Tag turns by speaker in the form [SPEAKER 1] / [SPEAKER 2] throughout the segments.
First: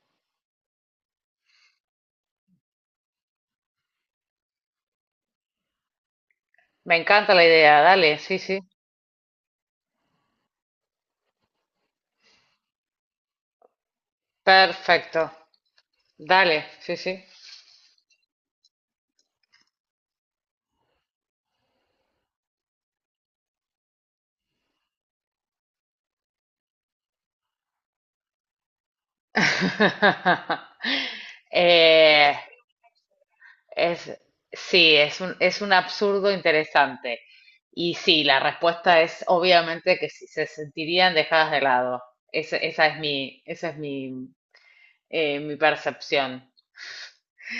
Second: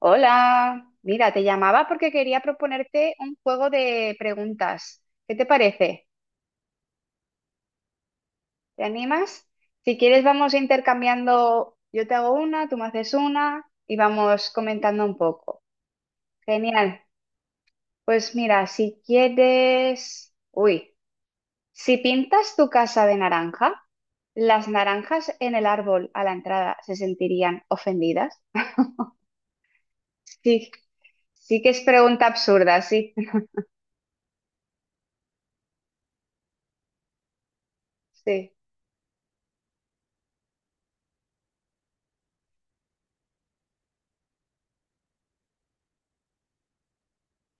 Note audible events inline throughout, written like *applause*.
[SPEAKER 1] Hola, mira, te llamaba porque quería proponerte un juego de preguntas. ¿Qué te parece?
[SPEAKER 2] Me encanta la idea, dale, sí, sí.
[SPEAKER 1] ¿Te animas? Si quieres, vamos intercambiando. Yo te hago una, tú me haces una y vamos comentando un
[SPEAKER 2] Perfecto,
[SPEAKER 1] poco.
[SPEAKER 2] dale, sí,
[SPEAKER 1] Genial.
[SPEAKER 2] sí.
[SPEAKER 1] Pues mira, si quieres, uy, si pintas tu casa de naranja, ¿las naranjas en el árbol a la entrada se sentirían ofendidas? Sí,
[SPEAKER 2] *laughs*
[SPEAKER 1] sí que es pregunta
[SPEAKER 2] Eh,
[SPEAKER 1] absurda, sí.
[SPEAKER 2] es, sí, es un absurdo interesante. Y sí, la
[SPEAKER 1] *laughs*
[SPEAKER 2] respuesta es obviamente que sí, se sentirían dejadas de lado. Esa es mi, mi percepción.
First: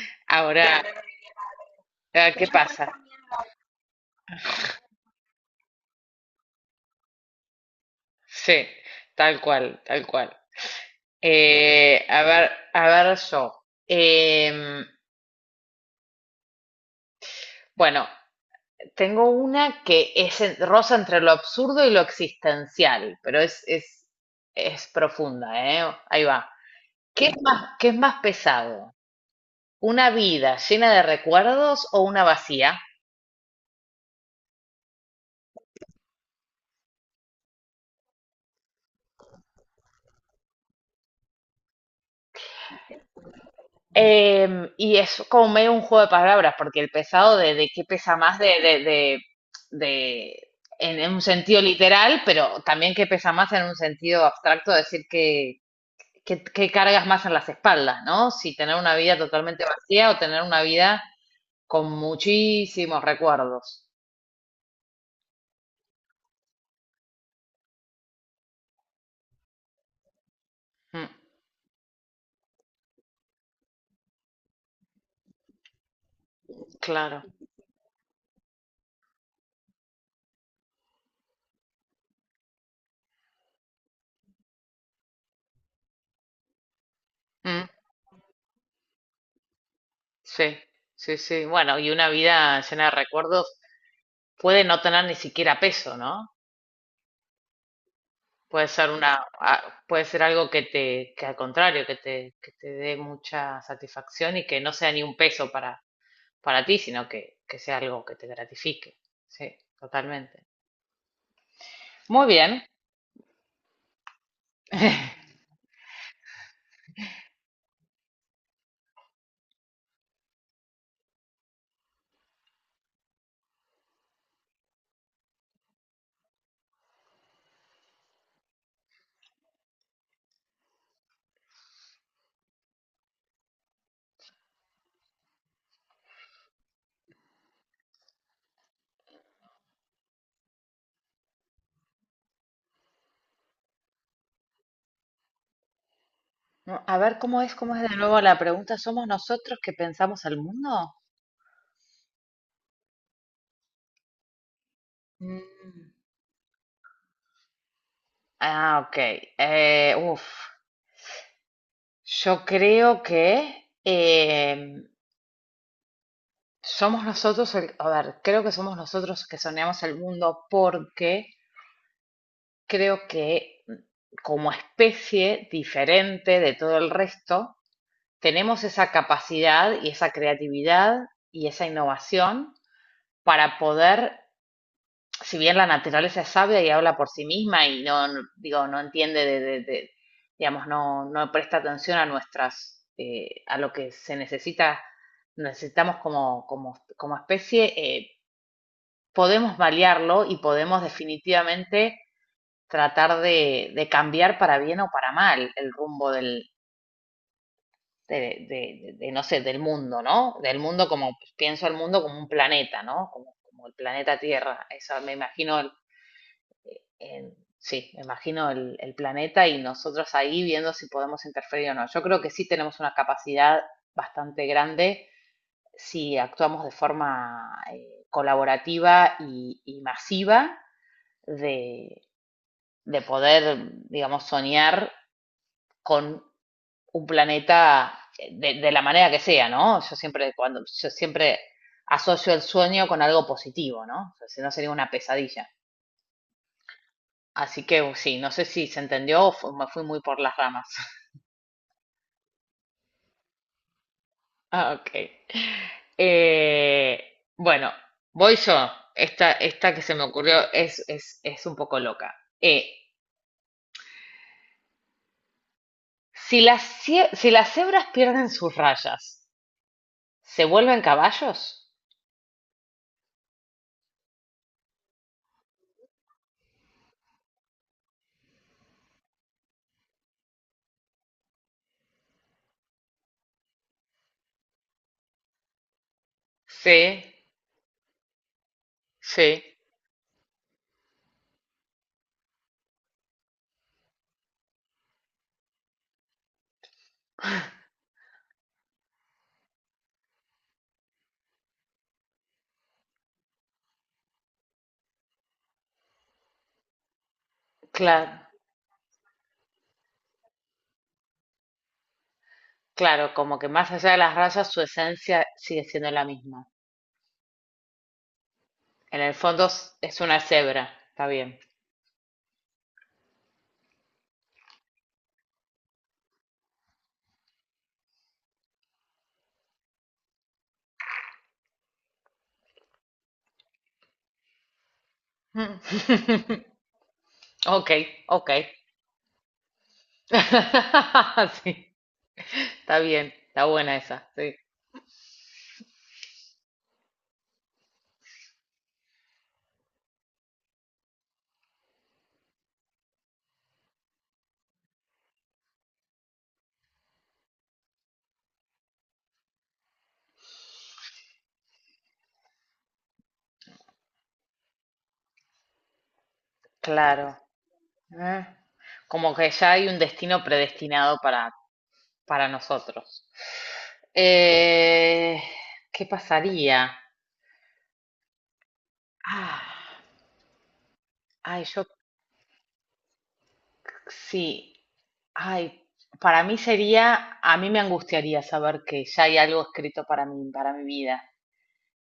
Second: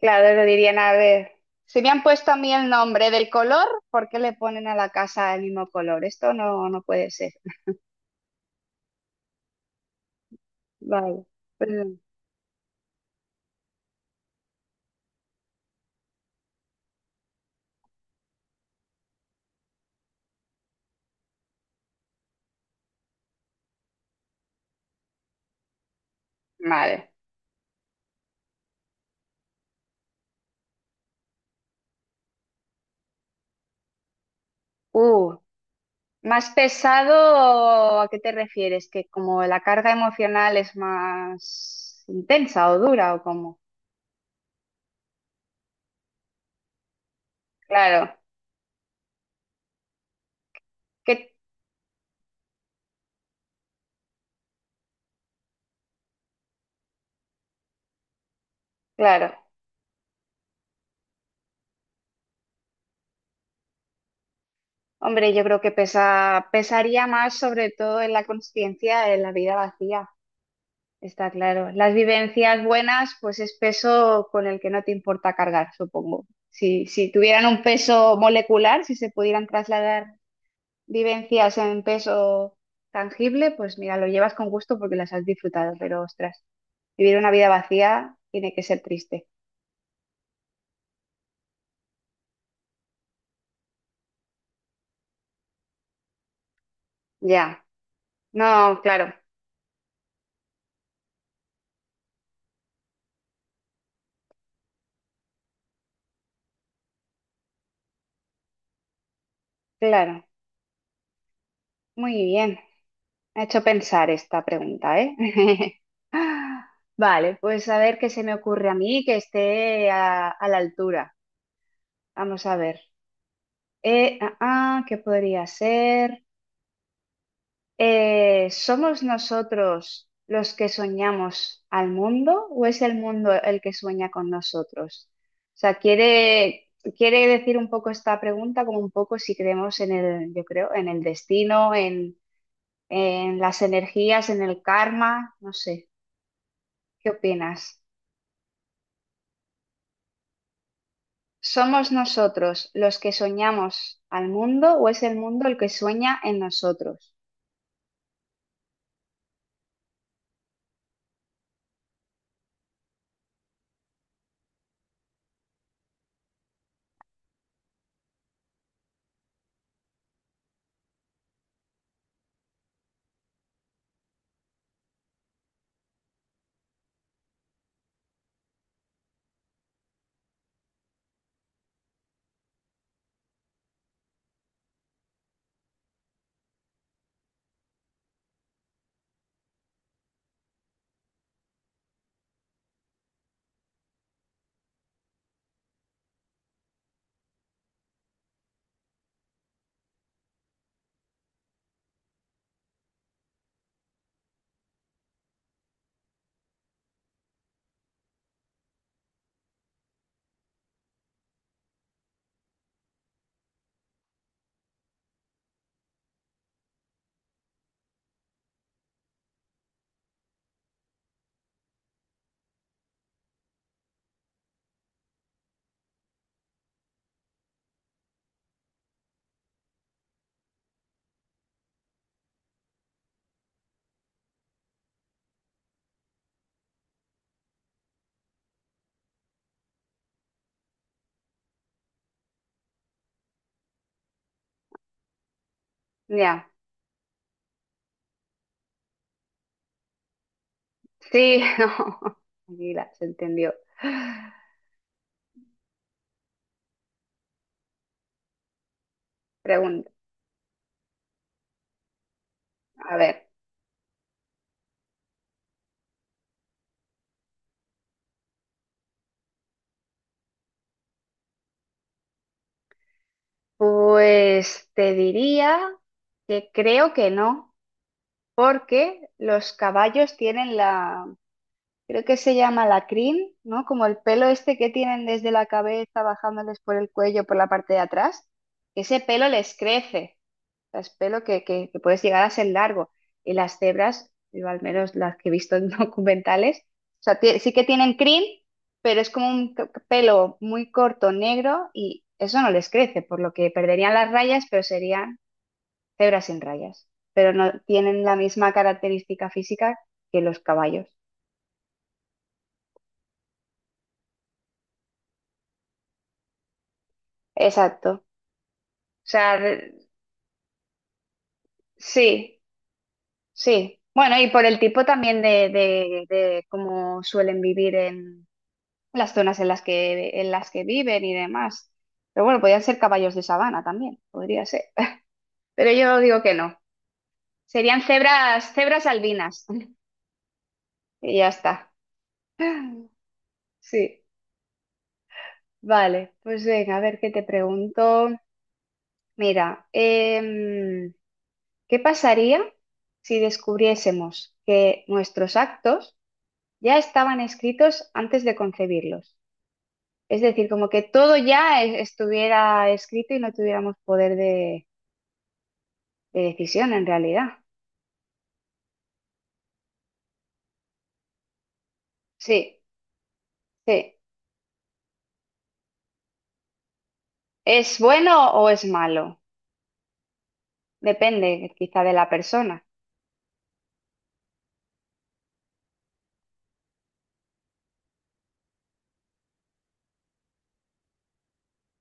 [SPEAKER 1] Claro, lo dirían,
[SPEAKER 2] Ahora, a
[SPEAKER 1] a ver, si me han puesto
[SPEAKER 2] ver
[SPEAKER 1] a
[SPEAKER 2] qué
[SPEAKER 1] mí el
[SPEAKER 2] pasa.
[SPEAKER 1] nombre del color, ¿por qué le ponen a la casa el mismo color? Esto no, no puede ser.
[SPEAKER 2] Sí, tal cual, tal cual.
[SPEAKER 1] Vale, pues, no.
[SPEAKER 2] A ver, a ver yo. Em, bueno, Tengo una que roza entre lo absurdo y lo existencial, pero es profunda, ¿eh? Ahí va.
[SPEAKER 1] Vale.
[SPEAKER 2] Qué es más pesado? ¿Una vida llena de recuerdos o una vacía?
[SPEAKER 1] Uh, Más pesado, ¿a qué te refieres? ¿Que como la carga emocional es más intensa o dura o cómo?
[SPEAKER 2] Y es como medio un juego de palabras, porque el pesado de qué
[SPEAKER 1] Claro,
[SPEAKER 2] pesa más de- en un
[SPEAKER 1] que,
[SPEAKER 2] sentido literal, pero también qué pesa más en un sentido abstracto, decir que cargas más en las espaldas, ¿no? Si tener una vida
[SPEAKER 1] claro.
[SPEAKER 2] totalmente vacía o tener una vida con muchísimos recuerdos.
[SPEAKER 1] Hombre, yo creo que pesaría más sobre todo en la consciencia, en la vida vacía.
[SPEAKER 2] Mm,
[SPEAKER 1] Está claro. Las vivencias buenas, pues es peso con el que no te importa cargar, supongo. Si
[SPEAKER 2] claro.
[SPEAKER 1] tuvieran un peso molecular, si se pudieran trasladar vivencias en peso tangible, pues mira, lo llevas con gusto porque las has disfrutado, pero ostras, vivir una vida
[SPEAKER 2] Mm,
[SPEAKER 1] vacía tiene que ser triste.
[SPEAKER 2] sí, sí, sí. Bueno, y una vida llena de recuerdos puede no tener ni siquiera peso, ¿no?
[SPEAKER 1] Ya.
[SPEAKER 2] Puede
[SPEAKER 1] No,
[SPEAKER 2] ser
[SPEAKER 1] claro,
[SPEAKER 2] puede ser algo que que al contrario, que te dé mucha satisfacción y que no sea ni un peso para ti, sino que sea algo que te gratifique. Sí,
[SPEAKER 1] claro.
[SPEAKER 2] totalmente.
[SPEAKER 1] Muy
[SPEAKER 2] Muy
[SPEAKER 1] bien.
[SPEAKER 2] bien.
[SPEAKER 1] Me ha hecho pensar esta pregunta, ¿eh?
[SPEAKER 2] *laughs*
[SPEAKER 1] *laughs* Vale, pues a ver qué se me ocurre a mí que esté a la altura. Vamos a ver. ¿Qué podría ser? ¿Somos nosotros los que soñamos al mundo o es el mundo el que sueña con nosotros? O sea, quiere decir un poco esta pregunta como un poco si creemos yo creo, en el destino, en las energías, en el karma, no sé.
[SPEAKER 2] No, a
[SPEAKER 1] ¿Qué
[SPEAKER 2] ver cómo
[SPEAKER 1] opinas?
[SPEAKER 2] es de nuevo la pregunta. ¿Somos nosotros que pensamos al mundo?
[SPEAKER 1] ¿Somos nosotros los que soñamos al mundo o es el mundo el que
[SPEAKER 2] Mm.
[SPEAKER 1] sueña en nosotros?
[SPEAKER 2] Ah, ok. Uf, yo creo que somos nosotros, a ver, creo que somos nosotros que soñamos el mundo porque creo que como especie diferente de todo el resto, tenemos esa capacidad y esa creatividad y esa innovación para poder si bien la naturaleza es sabia y habla por sí misma y digo, no entiende digamos, no, no presta atención a nuestras, a lo que se necesita, necesitamos como especie, podemos variarlo y podemos definitivamente tratar de cambiar para bien o para mal el rumbo del, de, no sé, del mundo, ¿no? Del mundo como, pienso el mundo como un planeta, ¿no? Como el planeta Tierra, eso me imagino sí, imagino el planeta y nosotros ahí viendo si podemos interferir o no. Yo creo que sí tenemos una capacidad bastante grande si actuamos de forma colaborativa y masiva de, de poder, digamos, soñar con un planeta de la manera que sea, ¿no? Yo siempre, cuando, yo siempre asocio el sueño con algo positivo, ¿no? O sea, si no sería una pesadilla.
[SPEAKER 1] Ya.
[SPEAKER 2] Así que sí, no sé si se entendió o me fui muy por las ramas. *laughs*
[SPEAKER 1] Sí, *laughs* no, tranquila, se entendió.
[SPEAKER 2] Ah, ok. Bueno, voy yo. Esta que
[SPEAKER 1] Pregunta,
[SPEAKER 2] se me ocurrió es un poco loca. Eh,
[SPEAKER 1] a ver,
[SPEAKER 2] si si las cebras pierden sus rayas, ¿se vuelven caballos?
[SPEAKER 1] pues te diría que creo que no, porque los caballos tienen la, creo que se llama la crin, ¿no? Como el pelo este que tienen desde la cabeza bajándoles
[SPEAKER 2] Sí,
[SPEAKER 1] por el cuello, por la parte de atrás, ese pelo les
[SPEAKER 2] sí.
[SPEAKER 1] crece. Sea, es pelo que puedes llegar a ser largo. Y las cebras, yo al menos las que he visto en *laughs* documentales, o sea, sí que tienen crin, pero es como un pelo muy corto, negro, y eso no les crece, por lo que perderían las rayas, pero serían cebras sin rayas. Pero no tienen
[SPEAKER 2] Claro,
[SPEAKER 1] la misma característica física que los caballos.
[SPEAKER 2] claro, como que más allá de las rayas, su esencia sigue siendo la misma.
[SPEAKER 1] Exacto. O
[SPEAKER 2] En el
[SPEAKER 1] sea,
[SPEAKER 2] fondo es una cebra, está bien.
[SPEAKER 1] sí, sí. Bueno, y por el tipo también de cómo suelen vivir en las zonas en las que viven y demás. Pero bueno, podrían ser caballos de sabana también, podría ser. *laughs* Pero yo digo que
[SPEAKER 2] *laughs*
[SPEAKER 1] no.
[SPEAKER 2] Ok,
[SPEAKER 1] Serían
[SPEAKER 2] ok.
[SPEAKER 1] cebras, cebras albinas. *laughs* Y ya
[SPEAKER 2] *laughs*
[SPEAKER 1] está.
[SPEAKER 2] Sí, está bien, está buena
[SPEAKER 1] Sí.
[SPEAKER 2] esa, sí.
[SPEAKER 1] Vale, pues venga, a ver qué te pregunto. Mira, ¿qué pasaría si descubriésemos que nuestros actos ya estaban escritos antes de concebirlos? Es decir, como que todo ya estuviera escrito y no tuviéramos poder de decisión en
[SPEAKER 2] Claro.
[SPEAKER 1] realidad.
[SPEAKER 2] Ah, como que ya hay un destino predestinado para
[SPEAKER 1] Sí,
[SPEAKER 2] nosotros.
[SPEAKER 1] sí.
[SPEAKER 2] Eh, ¿Qué pasaría?
[SPEAKER 1] ¿Es bueno o es malo?
[SPEAKER 2] Ah,
[SPEAKER 1] Depende
[SPEAKER 2] ay, yo
[SPEAKER 1] quizá de la persona.
[SPEAKER 2] sí. Ay, para mí sería, a mí me angustiaría saber que ya hay algo escrito para mí, para mi vida,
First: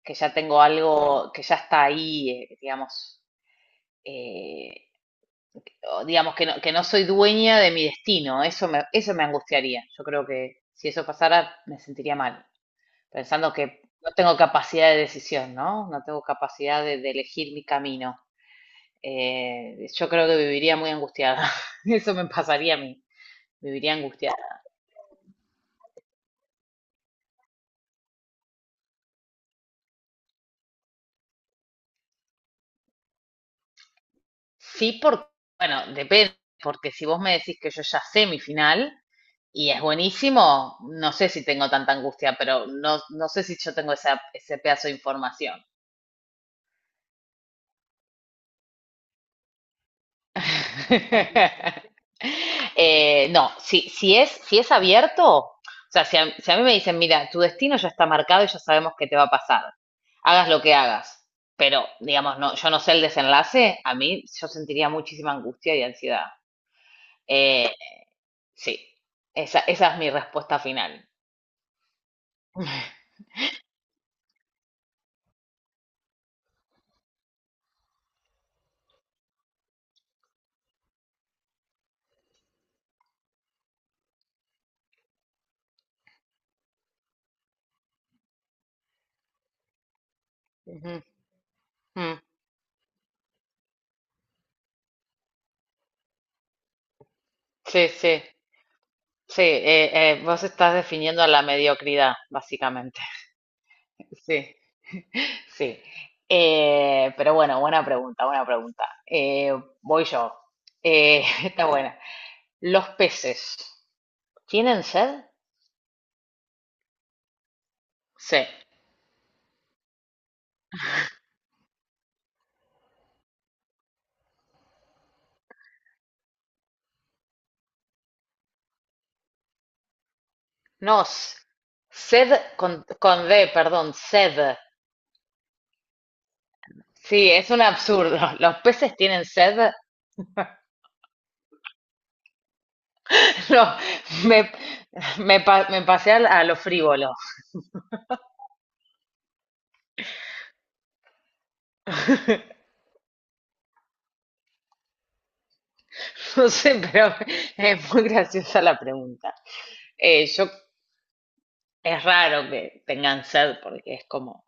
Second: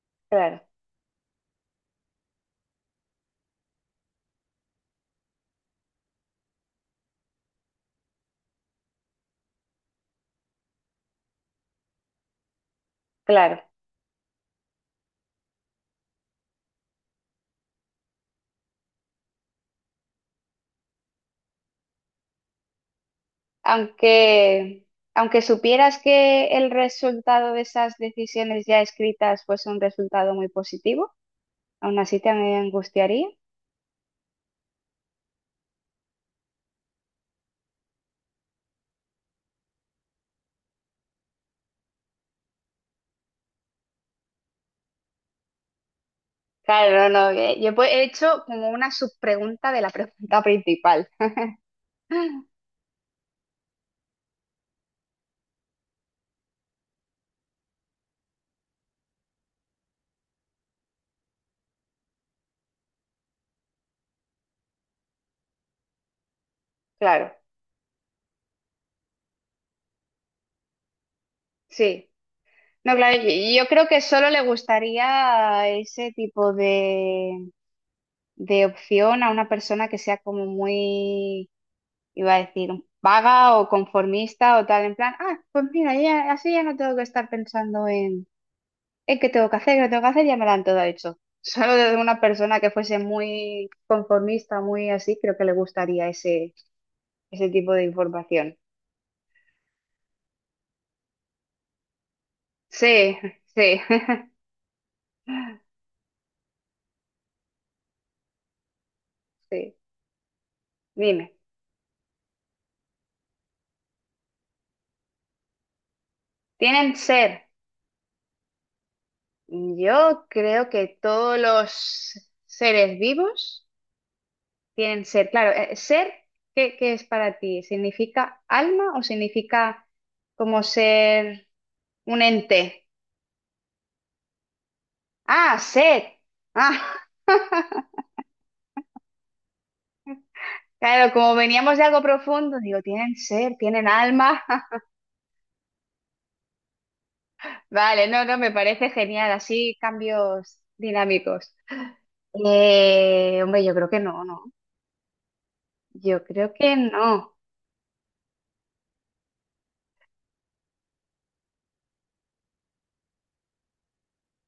[SPEAKER 2] que ya
[SPEAKER 1] Claro,
[SPEAKER 2] tengo algo, que ya está ahí, digamos, eh, o digamos, que no soy dueña de mi destino. Eso me angustiaría. Yo creo que si eso pasara, me sentiría mal. Pensando
[SPEAKER 1] claro.
[SPEAKER 2] que no tengo capacidad de decisión, ¿no? No tengo capacidad de elegir mi camino. Yo creo que viviría muy angustiada. *laughs* Eso me pasaría a mí. Viviría angustiada.
[SPEAKER 1] Aunque, aunque supieras que el resultado de esas decisiones ya escritas fuese un resultado muy positivo, aún así te angustiaría.
[SPEAKER 2] Sí, porque, bueno, depende. Porque si vos me decís que yo ya sé mi final y es buenísimo, no sé si tengo tanta angustia, pero no, no sé si yo tengo esa, ese pedazo de información.
[SPEAKER 1] Claro, no, no. Yo pues he hecho como una subpregunta de la pregunta principal.
[SPEAKER 2] *laughs*
[SPEAKER 1] *laughs*
[SPEAKER 2] No, si es, si es abierto, o sea, si a mí me dicen, mira, tu destino ya está marcado y ya sabemos qué te va a pasar, hagas lo que hagas, pero digamos, no, yo no sé el desenlace, a mí yo sentiría muchísima angustia y ansiedad.
[SPEAKER 1] Claro,
[SPEAKER 2] Eh, sí, esa es mi respuesta final.
[SPEAKER 1] sí. No, claro, y yo creo que solo le gustaría ese tipo de opción a una persona que sea como muy, iba a decir, vaga o conformista o tal, en plan, ah, pues mira, así ya no tengo que estar pensando en qué tengo que hacer, qué no tengo que hacer, ya me lo han todo
[SPEAKER 2] Ujú,
[SPEAKER 1] hecho. *laughs* Solo de una
[SPEAKER 2] mm,
[SPEAKER 1] persona que fuese muy conformista, muy así, creo que le gustaría ese tipo de
[SPEAKER 2] sí, sí,
[SPEAKER 1] información.
[SPEAKER 2] sí, vos estás definiendo la mediocridad, básicamente.
[SPEAKER 1] Sí, sí,
[SPEAKER 2] *laughs*
[SPEAKER 1] *laughs*
[SPEAKER 2] Sí. Sí, pero bueno, buena pregunta, buena pregunta.
[SPEAKER 1] sí.
[SPEAKER 2] Voy yo.
[SPEAKER 1] Dime,
[SPEAKER 2] *laughs* Está buena. ¿Los peces tienen sed?
[SPEAKER 1] ¿tienen ser?
[SPEAKER 2] Sí.
[SPEAKER 1] Yo creo que todos los seres vivos tienen ser, claro. ¿Ser qué es para ti? ¿Significa alma o significa como
[SPEAKER 2] No, s-
[SPEAKER 1] ser un
[SPEAKER 2] sed
[SPEAKER 1] ente?
[SPEAKER 2] con D, perdón, sed.
[SPEAKER 1] Ah, ser. Ah,
[SPEAKER 2] Sí, es un absurdo. *laughs* ¿Los peces tienen sed? *laughs*
[SPEAKER 1] *laughs* claro, como veníamos de algo profundo, digo, tienen ser,
[SPEAKER 2] No,
[SPEAKER 1] tienen alma.
[SPEAKER 2] me,
[SPEAKER 1] *laughs*
[SPEAKER 2] me pasé a lo frívolo.
[SPEAKER 1] Vale, no, no, me parece genial, así cambios dinámicos.
[SPEAKER 2] *laughs*
[SPEAKER 1] Hombre, yo creo que no, no. Yo
[SPEAKER 2] No
[SPEAKER 1] creo que
[SPEAKER 2] sé, pero *laughs*
[SPEAKER 1] no.
[SPEAKER 2] es muy graciosa la pregunta. Eh, yo, es raro que tengan sed porque es como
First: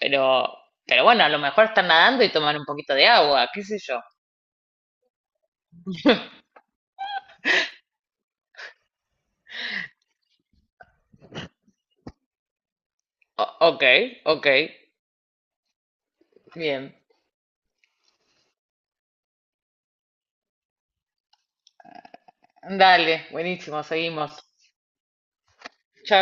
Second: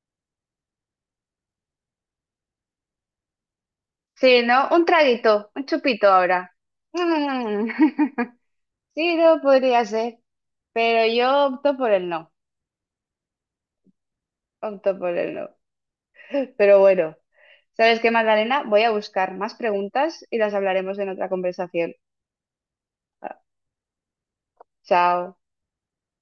[SPEAKER 2] Pero, pero bueno, a lo mejor están nadando y toman un poquito de agua, qué sé yo.
[SPEAKER 1] Sí, ¿no? Un traguito, un chupito ahora. Mm. *laughs* Sí, no podría ser, pero yo opto por el no,
[SPEAKER 2] Ok, ok,
[SPEAKER 1] opto por el no. Pero
[SPEAKER 2] bien.
[SPEAKER 1] bueno, ¿sabes qué, Magdalena? Voy a buscar más preguntas y las hablaremos en otra conversación.
[SPEAKER 2] Dale,
[SPEAKER 1] Ah,
[SPEAKER 2] buenísimo, seguimos.
[SPEAKER 1] chao.
[SPEAKER 2] Chao.